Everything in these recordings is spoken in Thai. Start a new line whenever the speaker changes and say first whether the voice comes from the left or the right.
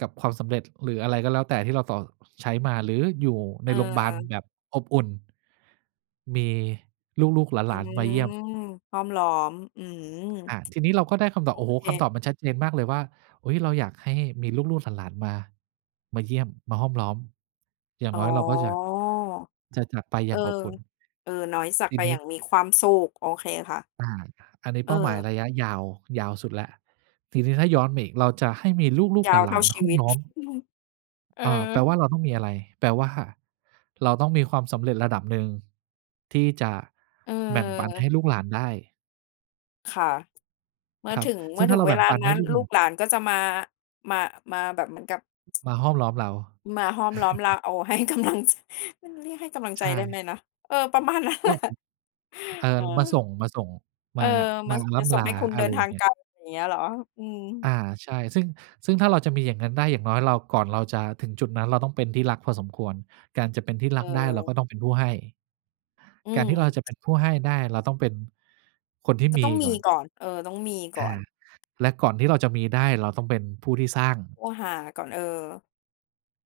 right: กับความสำเร็จ หรืออะไรก็แล้วแต่ ที่เราต่อ ใช้มา หรืออยู่ใ
left: เ
right: นโรงบาล
left: ออ
right: แบบอบอุ่น มีลูก ๆ ห
left: อื
right: ลาน ๆ มา
left: ม
right: เยี่ยม
left: ห้อมล้อม อือ
right: อา ทีนี้เราก็ได้คำต
left: โ
right: อ
left: อ
right: บ โอ้โฮ
left: เค
right: คำตอบมันชัดเจนมากเลยว่า เอ๊ย เราอยากให้มีลูก ๆ หลาน ๆ มา มาเยี่ยม มาห้อมล้อม อย่าง
left: อ๋อ
right: น้อยเราก็จะ จะจากกลับไปอ
left: เ
right: ย
left: อ
right: ่
left: อ
right: างอบอุ่น
left: เออ น้อยสั
right: จ ท
left: ก
right: ี
left: ไป
right: น
left: อ
right: ี
left: ย
right: ้
left: ่างมีความสุข โอเคค่ะ
right: อา อันนี้เป้าหมาย
left: เออ
right: ระยะยาว ยาวสุดแล้ว ทีนี้ถ้าย้อนมาอีก เราจะให้มีลูก
left: ย
right: ๆ
left: าวเ
right: ห
left: ท
right: ล
left: ่
right: า
left: า
right: น
left: ช
right: ๆ ห
left: ี
right: ้อ
left: ว
right: ม
left: ิต
right: ล้อม
left: เอ
right: เอ่อ แ
left: อ
right: ปลว่าเราต้องมีอะไร แปลว่าเราต้องมีความสำเร็จระดับหนึ่งที่จะ
left: เ
right: แบ่งปันให
left: ออ
right: ้ลูกหลานได้
left: ค่ะ เมื่
right: ค
left: อ
right: รับ
left: ถึง เ
right: ซ
left: ม
right: ึ
left: ื
right: ่
left: ่อ
right: งถ้
left: ถ
right: า
left: ึ
right: เ
left: ง
right: รา
left: เ
right: แ
left: ว
right: บ่ง
left: ลา
right: ปัน
left: น
right: ใ
left: ั
right: ห
left: ้
right: ้
left: น
right: ลูกห
left: ล
right: ล
left: ู
right: าน
left: กหลานก็จะมา มา มาแบบเหมือนกับ
right: มาห้อมล้อมเรา
left: มาห้อมล้อมเรา โอ้ ให้กำลัง จ มันเรียกให้กำลัง
right: ใช
left: ใจได้ไ
right: ่
left: หมนะ เออ ประมาณนั้น
right: ก
left: แหล
right: ็ครั
left: ะ
right: บ เอ่
left: เ
right: อ มา
left: ออ
right: ส่ง มาส่ง
left: เอ
right: ม
left: อ
right: า
left: ม
right: ม
left: า
right: า
left: ส
right: ร
left: ม
right: ่
left: าส
right: ำ
left: ่
right: ล
left: งใ
right: า
left: ห้คุณ
right: อ
left: เ
right: ะ
left: ดิ
right: ไร
left: น
right: อ
left: ท
right: ย่
left: า
right: าง
left: ง
right: เงี
left: ไ
right: ้
left: ก
right: ย
left: ล อย่างเงี้ยเหรอ? อืม
right: อา ใช่ ซึ่ง ซึ่งถ้าเราจะมีอย่างนั้นได้ อย่างน้อยเรา ก่อนเราจะถึงจุดนั้น เราต้องเป็นที่รักพอสมควร การจะเป็นที่ร
left: เ
right: ักได้เรา
left: ออ
right: ก็ต้องเป็นผู้ให้
left: อื
right: การที
left: ม
right: ่เราจะเป็นผู้ให้ได้ เราต้องเป็นคนที่
left: จะ
right: มี
left: ต้องม
right: ก่
left: ี
right: อน
left: ก่อน เออ ต้องมีก
right: อ
left: ่
right: า
left: อน
right: และก่อนที่เราจะมีได้ เราต้องเป็นผู้ที่สร้าง
left: โอ้ หาก่อน เออ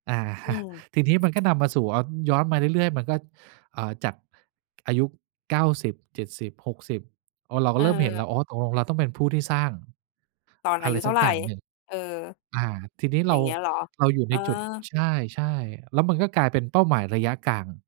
right: อา
left: อื
right: ท
left: ม
right: ีนี้มันก็นำมาสู่ อ ย้อนมาเรื่อย ๆ มันก็ อ่า จาก อายุ 90 70 60 อ๋อ เราก็เริ่มเห็นแล้
left: เออ
right: ว อ้อ ตกลงเราต้องเป็นผู้ที่สร้าง
left: ตอน
right: อ
left: อ
right: ะ
left: า
right: ไ
left: ย
right: ร
left: ุเท
right: ส
left: ่
right: ั
left: า
right: ก
left: ไร?
right: อย่างหนึ่ง
left: เออ
right: อา ทีนี้
left: อ
right: เ
left: ย
right: ร
left: ่า
right: า
left: งเงี้ยเหรอ?
right: เราอยู่
left: เอ
right: ใน
left: อ
right: จุด ใช่ ๆ แล้วมันก็กลายเป็นเป้าหมายระยะกลาง